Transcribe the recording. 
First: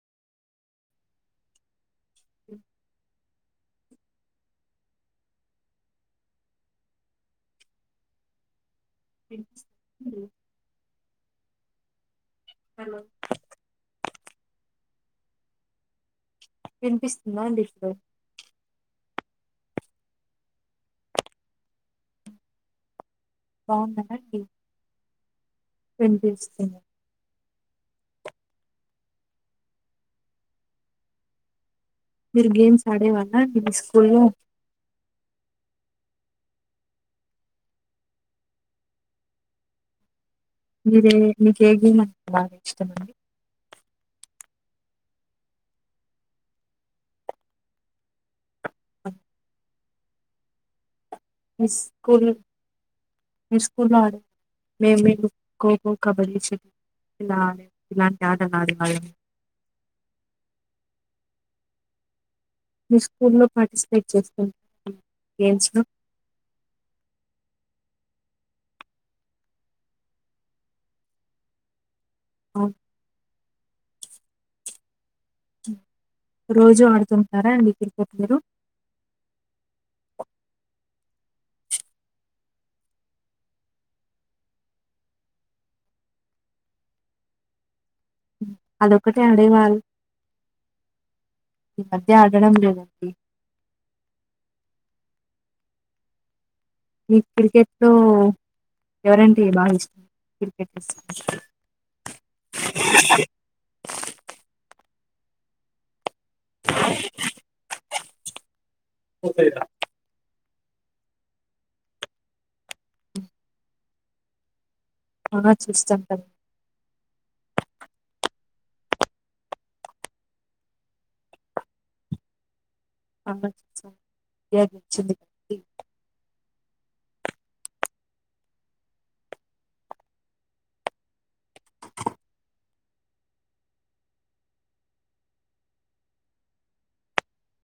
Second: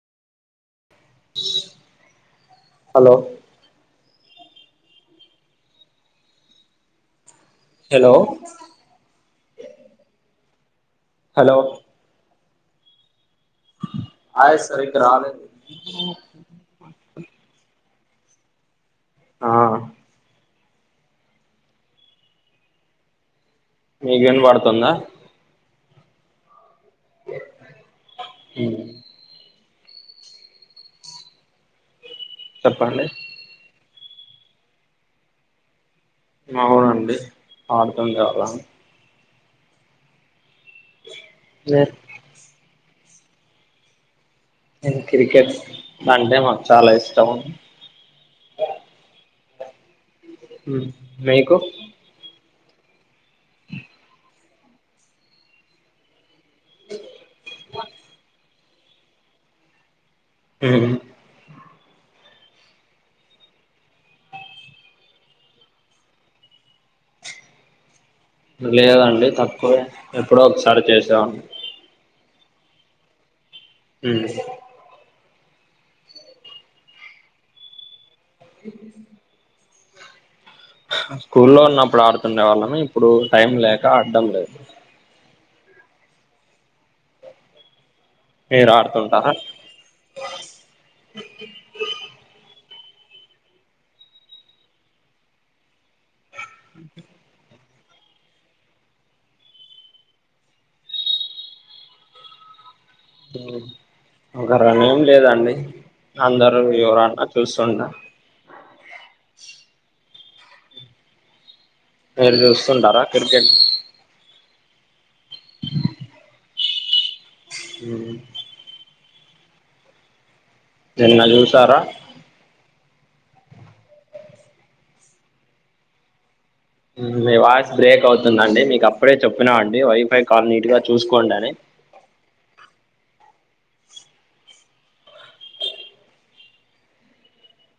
Hello hello వినిపిస్తుందా అండి. Hello hello voice సరిగ్గా రాలేదు వినిపిస్తుందండి ఇప్పుడు ఆ బాగుందా మీకు అండి వినపడుతుందా వినిపిస్తుంది ఉ మీరు గేమ్స్ చెప్పండి ఆడే వాళ్ళ అండి మీ స్కూల్లో అవునండి ఆడతుండే వాళ్ళం మీదే మీక్ ఏ గేమ్ అం బాగా ఇష్టమండి. నేను క్రికెట్ అంటే మాకు చాలా ఇష్టం ఆ ఉ మీ స్కుల్ మీస్కులో ఆడే మేం మేము కోకో, కబడ్డీ ఇలానే ఇలాంటి ఆటలు ఆడేవాళ్ళం ఉ మీ స్కూల్లో పార్టిసిపేట్ చేస్తు [unintelligible] గేమ్స్ లో లేదండి తక్కువే ఎప్పుడో ఒకసారి చేసావాని ఆఓ ఉ రోజు ఆడుతుంటారా అడి క్రికెట్ మీరు [inaudible] స్కూల్లో ఉన్నప్పుడు ఆడుతుండే వాళ్ళము ఇప్పుడు టైం లేక ఆడ్డం లేదు. మీరు అదొకటిే ఆడుతుంటారా అడ వాాల మధ్య ఆడడం లేదా. డీ మీక్ క్రికెట్ లో ఎవరంటే బాగా ఇష్టం క్రికెట్లో [unintelligible] ఆ ఒక రాణి ఏం లేదండి అందరుూ ఎవరన్నా చూస్తుండ మీరు చూస్తుంటారా క్రికెట్ ఆ చూస్తాం కద ఉ నీన్న చూసారా ఆ చూసాం [unintelligible] మీ వాయిస్ బ్రేక్ అవుతుందండి మీకు అప్పుడే చెప్పినా అండి వైఫై కాల్ నీట్ గా చూసుకోండి అని.